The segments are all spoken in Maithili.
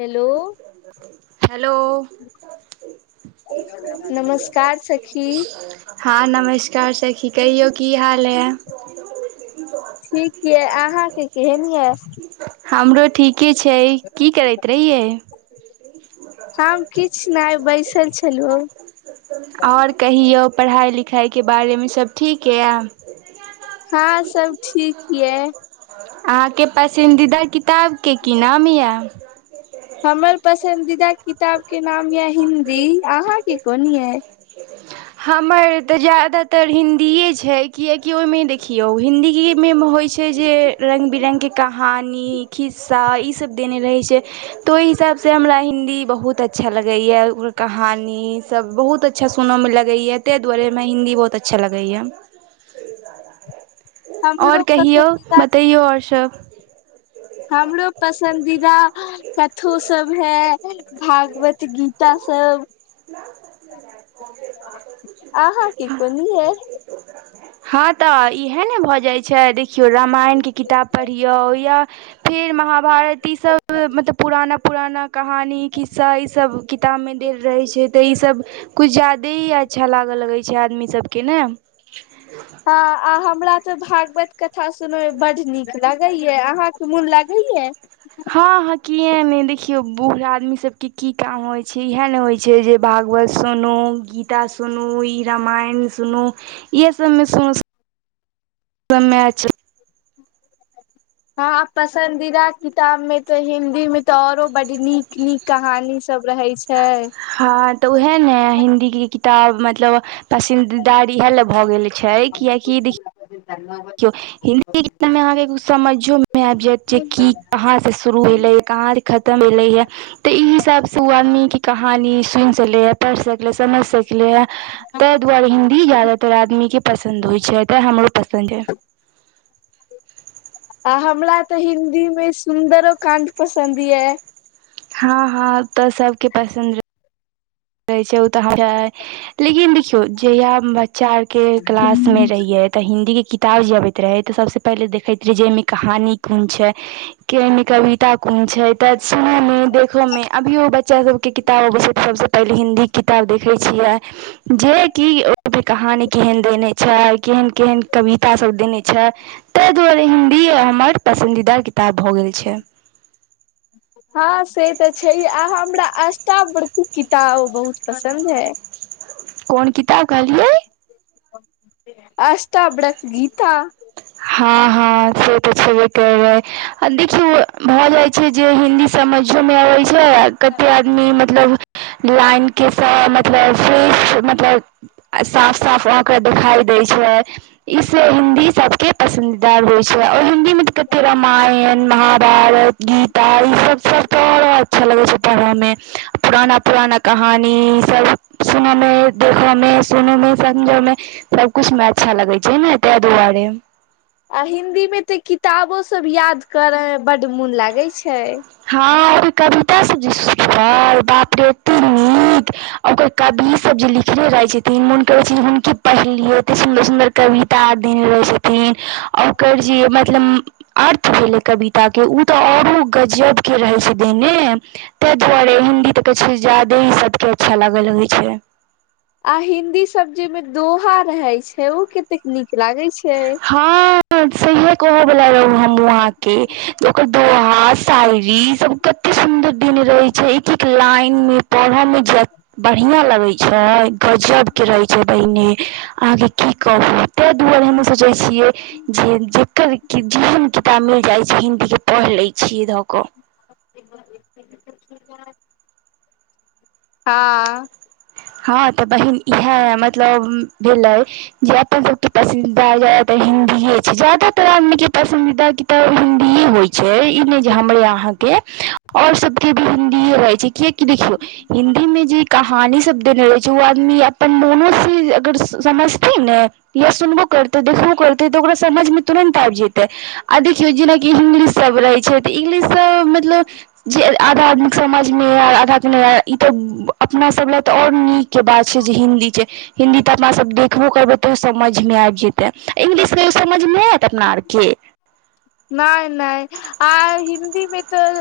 हेलो हेलो नमस्कार सखी हां नमस्कार सखी कहियौ की हाल ए? ठीक यै अहाँके केहन यै हमरो ठीके छै की करैत रहियै? हम किछ नहि बैसल छलहो आओर कहियौ पढ़ाइ लिखाइके बारेमे सब ठीक यै। हां सब ठीक यै। अहाँके पसन्दीदा किताबके की नाम यै? हमर पसन्दीदा किताब के नाम यो हिन्दी अहाँके कोन यै? हमर तऽ ज्यादातर हिन् दीए छै कियैकि ओइमे देखियौ हिन्दीकीमे होइ छै जे रंग बिरंगके कहानी खिस्सा ई सब देने रहै छै तऽ ओई हिसाबसे हमरा हिन्दी बहुत अच्छा लगैयै ओकर कहानी सब बहुत अच्छा सुनऽमे लगैयै। तैं दुआरे हमरा हिन्दी बहुत अच्छा लगैयै। [inaudible] और हमरो कहियौ पसन्दीदा बतैयौ और शभ हमरो पसन्दीदा कथो सब है भागवत त‌ गीता सब। अहाँके कोन यै? हां तऽ इहै ने भऽ जाइ छै देखियौ रामायणके किताब पढ़ियौ या फेर महाभारत ईसब मतलब पुराना पुराना कहानी खिस्सा ईसब किताबमे देल रहै छै तऽ ई सब कुछ ज्यादे ही अच्छा लागऽ लगै छै आदमी सबके ने। हँ आ हमरा तऽ भागवत कथा सुनैमे बड नीक लागैयै अहाँके मोन लागैयै? हँ हँ कियै नै देखियौ बूढ़ आदमी सब के की काम होय छै इहै ने होय छै जे भागवत सुनू गीता सुनू ई रामायण सुनू इहे सबमे सुन [unintelligible] समय चलि हँ आ पसंदीदा किताब में त हिन्दी में त औरो बड नीक नीक कहानी सब रहै छ छै हँ तऽ उहै ने हिन्दी के किताब मतलब पसन्दीदार इहै लै भए गेल छै किआकि देखि [unintelligible] देखियौ हिन्दी के किताब मे अहाँके कुछ समैझो मे आबि जैत जे की कहाँ से शुरू भेलै कहाँ खतम भेलै है तऽ ई हिसाबस ऊ आदमीके कहानी सुनि सकलै है पढ़ि सकलै समझि सकलैहै। तैं दुआरे हिन्दी ज्यादातर आदमीके पसन्द होइ छै आ तैँ हमरो पसन्द यै। आ हमरा तऽ हिन्दी मे सुन्दरो काण्ड पसन्द यै। हँ हँ ऊ तऽ सबके पसन्द रहै रहैछै उ तऽ लेकिन देखियै जहिया बच्चा आर के क्लास में रहियै तऽ हिन्दीके किताब जे अबैत रहै तऽ सबसे पहिले देखैत रही जे एइमे कहानी कोन छै कि एइमे कविता कोन छै त सु [unintelligible] देखोमे अभियो बच्चा सबके किताब अबै छै तऽ सबस पहिले हिन्दीक किताब देखै छियै जे कि ओहिपर कहानी केहन देने छै केहन केहन कवितासब देने छै। तैं दुआरे हिन्दी हमर पसन्दीदा किताब भऽ गेल छै। हँ से तऽ छै आ हमरा आष्टा बर्कू किताब बहुत पसन्द है। कोन किताब कहलीये? आष्टा बड़क गीता। हँ हँ से तऽ छेबे करै आ देखियौ भऽ जाय छै जे हिन्दी समझोमे आबय छै कते आदमी मतलब लाइन के स मतलब [unintelligible] मतलब साफ साफ अहके देखाई दै छै इ से हिन्दी सब के पसन्दीदा होइ छै और हिन्दीमे तऽ कते रामायण महाभारत गीत तऽ ईसभ सभ तऽ अच्छा लगै छै पढ़यमे पुराना पुराना कहानी ईसभ सुनयमे देखयमे सुनयमे समझयम सबकुछु मे अच्छा लगै छै ने तैं दुआरे। आ हिन्दी मे तऽ किताबो सब याद करऽ मे बड मोन लागै छै। हँ कविता सब जे [unintelligible] बाप रे एते नीक। ओकर कवि सब जे लिखले रहे छथिन मोन करे छै हुनके पढ़लिय एते सुंदर सुंदर कविता आ [unintelligible] रहै छै। थिन ओकर जे मतलब अर्थ भेलै कविताके ऊ तऽ औरो गजब के रहय छै देने तैं दुआरे हिन्दी तऽ कहैत छै ज्यादे ही सभके अच्छा लागऽ रहैत छै। आ हिन्दी सब जे में दोहा रहे छै ओ कतेक नीक लागे छै। हँ सेहे कह बोला रहु हम हु अहाँ के ओकर दोहा सायरी ई सब क कते सुदर दिन रहे छै एक एक लाइन मे परहऽ मे बढ़िया लगे छै गजब के रहे छै। पहिने अहाँके की कहू ताहि दुआरे हमहु सोचैय छियै जे जेकर जेहन किताब मिल जाइ छै हिन्दीके पढ़ि लैत छियै धऽ कऽ। [inaudible] हँ। हँ तऽ बहिन इहा मतलब भेलैय जे अपन सबके पसन्दीदा जातर हिन्दीए छै ज्यातर आदमीक के पसन्दीदा कि तऽ हिन्दीे होइ छै ई ने जे हमरे यहाँ के और सबके भी हिन्दीे रहै छै किया देखियौ हिन्दी में जे कहानी सब देने रहै छै ओ आदमी अपन मोनोसँ अगर समझथिन ने। या सुनबो करते देखबो करते तऽ ओकरा समझ मे तुरंत आबि जेते। आ देखियौ जेनाकि इंग्लिशसभ रहै छै तऽ इंग्लिशसभ मतलब जे आधा आदमीके समाझमे ऐल आधा के नहि ऐल ई तऽ अपनासब ल तऽ और नीक के बात छै जे हिन्दी छै हिन्दी तऽ अपना सब देखबो करबैय तऽ समझमे आइब जेतै इंग्लिश कहियो समझ मे न ऐत अपना आरके। नहि नहि आ हिन्दीमे तऽ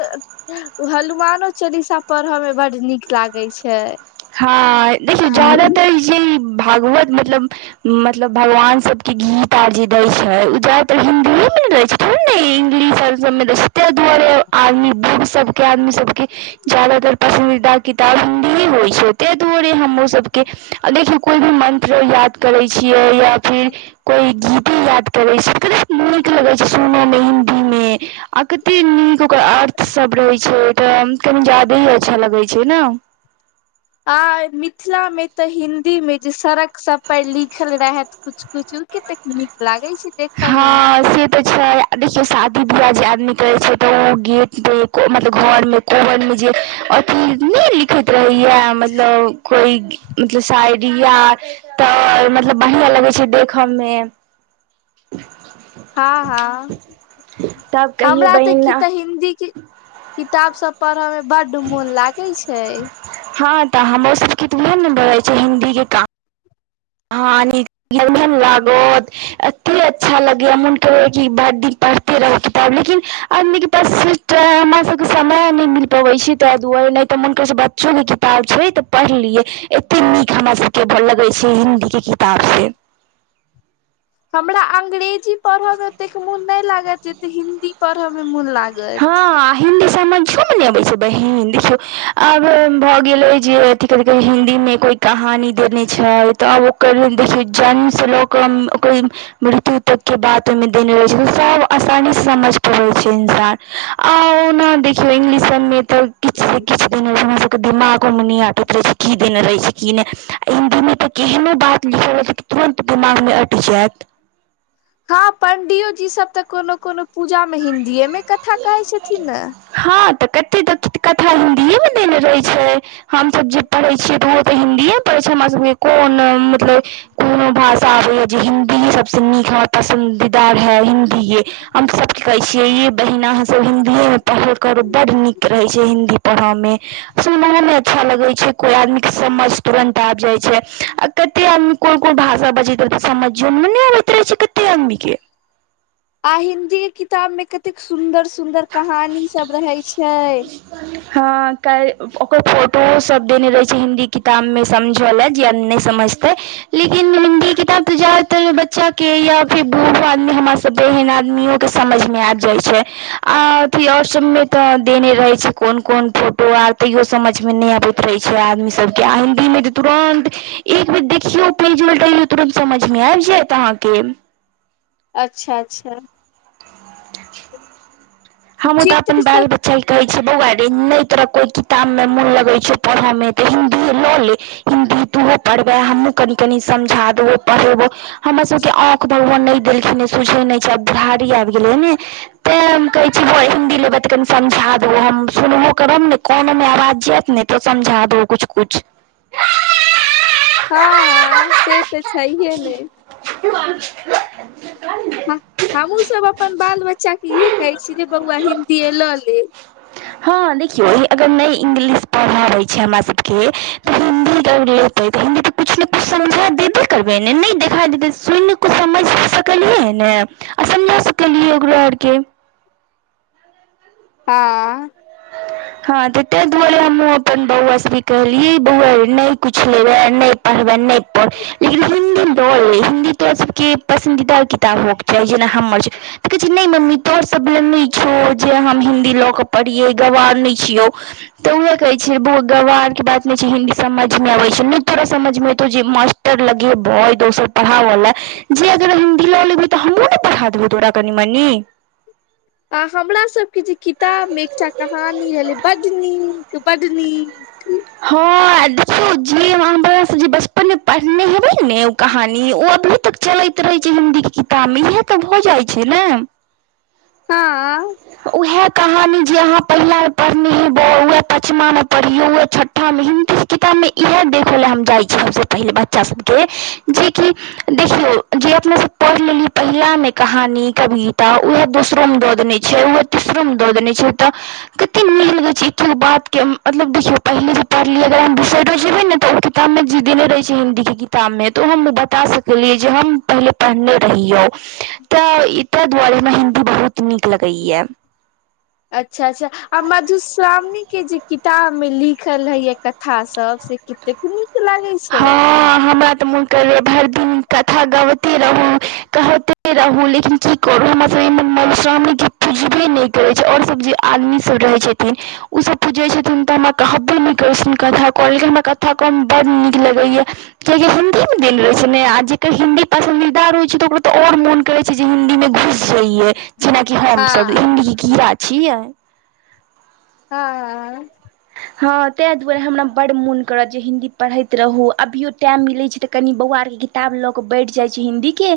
ओ हनुमानो चालीसा पढ़य मे बड्ड नीक लागैत छै। हँ देखियौ जदातर जे भागवत मतलब मतलब भगवान सब कि गीत आर जे दै छै ओ जादातर हिन्दियएमे लै छै थोरो ने इंग्लिश आर सबमे दै छै। तैं दुआरे आदमी बूढ़ सब आदमी सबके ज्यादातर पसन्दीदा किताब हिन्दीये होय छैते दूरे हमरो सबके, आ देखियौ कोइ भी मन्त्र याद करै छियै या फिर कोई गीते याद करे छै, कतेक नीक लगै छै सुनय में हिन्दी में? आ कत ते नीक ओकर अर्थ सब रहै छै, तऽ कनी जादे ही अच्छा लगै छै ना? आ मिथिला मे तऽ हिन्दी में जे सड़क सब पर लिखल रहैऽत कुच-कुचु केतेक नीक लागे छै देखऽ में? हँ से तऽ छै देखियौ, शादी बियाह जे आदमी करै छै तऽ उ गेट देत मतलब घर में कोबन में जे अथी नै लिखैत रहेयैऽ? मतलब कोई मतलब शायरी या त मतलव बरहियां लगै छै दे खऽ में। हँ-हँ, तब कहियै हमरा तऽ बहिन कि तऽ हिन्दी कि ताब सब पड़्हऽ में बड्ड मुन लागे छै। हँ तऽ हमरो सबके तऽ वैह ने ब जाइ छै, हिन्दी के काम हँ, नीक [unintelligible] लागत, एते अच्छा लगेया मुन करेया कि बड्डी पर तेरऽ ओ किताब लेकिन आदमी के पास टैऽ हमरा सबके समय नैय मिल पबै छै तैऽ दुआरे लाइक तऽ मुन करै छै बच्चोके किताब छै तऽ पढ़लियै, एते नीक हमरा सबके लगै छै हिन् दी के किताब से। हमरा अंग्रेजी पड़हऽ में ओतेक मुन नैय लागैयऽ जेते हिन्दी पड़हऽ मे मुन लाग हँ। हिंदी समऽझो में ने अबे छै बहीन, देखियौ आरो भऽ गेलै जे अथी-कथि-कह हिन्दी में कोई कहानी देने छाइत, तऽब ओकर देखियौ जन्म सँ लऽ कऽ ओकऽ ये मृत्यु तक के बात ओई में देने रहे छै, सब आसानी स समझ पबै छै इंसान। आ ओ कोना देखियौ इंग्लिश सबमें तऽ किछ से किछ देने रहे, हमरा सबके दिमागो मे नैय आटैत रहै छल की देने रहै छै की नैय? आ हिन्दी में तऽ केहनो बात लिखल रहै छै कि तुरन्त दिमाग में अटि जैत। हँ, पंडियो जी सब तऽ कोनो कोनो पूजा मे हिन्दीए मे कथा कहै छथिन न? हँ तऽ कते त कथा हिन्दीए में देने रहे छै, हमसब जे परहै छियै त ओहो त हिन्दिये म परहै छिय, हमरा सबके कोन मतलब कुनो भाषा आबैयै जे हिन्दीये सभसँ नीक हमा पसन्दीदा है हिन् दीये, हम सबके कहै छियै, ये बहिना अहॉं सब हिन्दी में परहल करू, बड्ड नीक रहैत छै हिन्दी परहऽ में। सुनहो में अच्छा लगै छै, कोइ आदमी के समझ तुरन्त आबि जाइ छै। अक् कते आदमी कोन कोन भाषा बजैत रहै, समझो में नैय आबैत रहै छै कते आदमी के। आ हिन्दी किताब में कतेक सुंदर सुंदर कहानी सब रहे छै? हँ काइ-ओकर फोटोओ सब देने रहे छै हिन्दी किताब में समझऽ लैऽ, जे आदमी नैय समझतै। लेकिन हिन्दी किताब तऽ जादातर बच्चा के या फिर बूड़्हो आदमी हमा स बहिन आदमिंयो के समैझ मे आइब जाइ छै। आ अथी और सब में त देने रहै छै कोन कोन फोटो आर तैयो समझ में नैय अबैत रहे छै आदमी सबके, आ हिन्दी में जे तुरंत एक बेर देखियौ, पेज उलटैयौ तुरन्त समझ में आबि जैत अहाँके। अच्छा-अच्छा। हमहुं तऽ चित्र अपन बैग सब ब चाय कहै छै बौआ रे नैय तोरा कोइ किताब में मोन लगै छौ पढ़ऽमे तऽ हिन्दीये लऽ ले। हिन्दी तुहो पड़्हबैं, हमहुँ कनि कनि समझा देबौ, पड़्हेबौ। हमर सबके आँख भगवान नै देलखिन्ह यै सूझे नै छै आब बुरहाड़ी आएब गेले यै नै तें हम कह [inaudible] ऐबय तऽ कनि समझा दबौ हम सुनबो करब नै कानमे आवाज जाएत नै तो समझा दबौ कुछ -कुछ हां-हां से तऽ छहिए नै [unintelligible] से कहली नै। हम हम्हूँ सब अपन बाल बच्चा के इहे कहय छीयै जे रे बौआ हिन्दीए लऽ लै। हां-हां देखियौ अगर नै इंग्लिश पढ़ा आबय छै हमरा सबके तऽ हिन्दी अगर लेतय त हिन्दी तऽ कुछ ने कुछ समझा देबय करबै नै नै देखा देबय सुन तै समझय सकलियै नै आ समझा सकलियै ओकरो आरके। हां। हां त तै दुआरे हम्हुँ अपन बौआ सबके कहलियै बौआ रे नै कुछ लेबय नै पढ़बै नै पढ़ लेकिन हिन्दी ल लै हिन्दी तोरा सबके पसन्दीदा किताब हो या जेना हम्मर छै त कहे छै नै मम्मी तोहर सब बला नै छौ जे हम हिन्दी ल के पढ़ पढ़िए गवार नै छियौ। तऽ उहै कहय छीयै जे बौआ गवार के बात नै छै हिन्दी समझ मे नै आबय छै नै तोरा समझमे एतौ जे मास् टर लगैबो ई दोसर पढ़ावा लै जे अगर हिन्दी ल लेभी तऽ हम्हुँ नै पढ़ा देबौ तोरा कनि मनि आ हमरा सबके जे किताब मे एकटा कहानी रहले बड नीक, बड नीक हां आ देखियौ जे अहाँ हमरा से जे बचपन मे पढ़नय हेबै ने उ कहानी उ अभी तक चलैत रहै छै हिन्दी के किताब मे इहै तऽ भऽ जाए छै नै हां। उहै कहानी जे अहाँ पहिला मे पढ़नै हेबय वैह पचमा मे पढ़ियौ, वैह छट हम हिन्दी के किताब मे इहै देखय लै हम चाहय छी सबसे पहिले बच्चा सबके जे कि देखियो जे अपना सब पढ़ लेलीए पहिला मे कहानी, कविता उहै दोसरो में दऽ देनय छै उहो तिसरो मे दऽ देनय छै तऽ कते नीक लगे छै एकै गो बात के उम्म मतलब देखियौ पहिले जे पढ़लियै अगर अहां दुसर दोसरो में पढ़िए किताबमे जे देने रहय छै हिन्दीके किताब मे तऽ ओ हम बता सकलियै जे हम पहिले पढ़नाय रहियौ। तै ई तै दुआरे हमरा हिन्दी बहुत नीक लगय यै। अच्छा-अच्छा आ मधुश्रामणी के जे किताब मे लिखल रहय यै कथा सब से की कतेक नीक लागय हां हमरा तऽ मुन करय यै भैर दिन कथा गाएबते रहु, कहते रहु लेकिन की करू हमरा सबके ईम्हर मधुश्रामणी कियो पुजबे नै करय छै और सब जे आदमी सब रहै छथिन उ सब पूजे छथिन तऽ हमरा कहबे नै करय छथीन कथा कहय लेकिन हमरा कथा कहय में बड नी लगय यै कियाकि हिन्दी मे दैल रहय छै नै आ जेकर हिन्दी पसन्दीदा रहय छै तऽ ओकरा त और मोन करय छै जे हिन्दीमे घुस जइयै जेनाकि हम सब हँ हिन्दी के कीड़ा छियै। हां। हां तै दुआरे हमरा बड्ड मोन करत जे हिन्दी पढ़ैत रहू अभियो टाइम मिलय छै तऽ कनि बौआ आरके कि ताब लऽ कऽ बैठ जाए छी हिन्दीके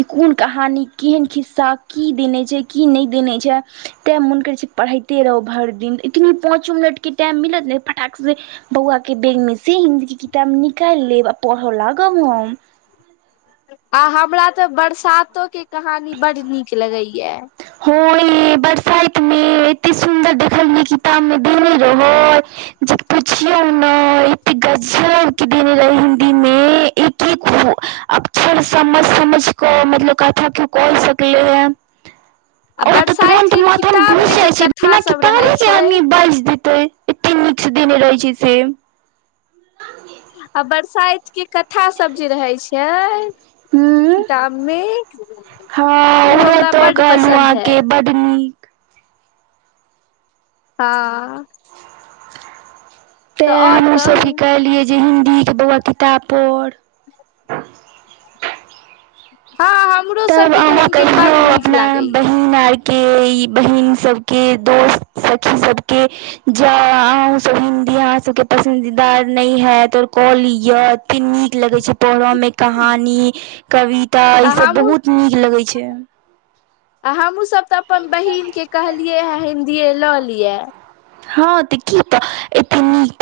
जे कोन कहानी केहेन खिस्सा की देने छै की नै देने छै तैँ मुन करय छै पढ़य के। ते रहु भर दिन इतनी पाँचो मिनटके टाइम मिलत नै फटाक से बौआ के बैग मे से हिंन्दी के किताब निकाएल लेब आ पढ़ा लागम हम। आ हमरा तऽ बरसातो के कहानी बड नीक लगय यै। हां यै बरसाएत में एते सुंदर देखलिए किताब मे देने रहय। जे पुछियौ नै। की गजब के देने रहै हिन्दी मे एक-एक व अक्षर समझ-समझ को मतलब कथी की कोल सकैया उ। आ ओ तऽ बरसाइत तुरंत के माथा किताब मे घुस जे जाय छै, कथा बिना सब रहे किताबे के छै आदमी बाज देते। एते नीक से देने रहै छै से। आ बरसाएत के कथा सब जे रहै छै। हूँ किताब मे हँ उ उहे हमरा तऽ बड कहलहुँ पसन्द हय। अहाँके बड नी हां। तै और हमु सब कहू ई कहलिये जे हिन्दी के बौअवा किताब पढ़। हां ह तब अहाँ कहियौ अपना बहिन आर के ई बहिन सबके दोस्त सखी सबके जौ अहों सब हिन्दी अहाँ सबके पसन्दीदा नै हैत और क लियो ती नी क लगे छै पढ़ऽ मे, कहानी, कविता आ ई सब हमहूँ बहुत नीक लगे छै। आ हमु सब तऽ अपन बहिन के कहलियै हे हिन्दीये लऽ लियाए। हां त की तऽ एते नीक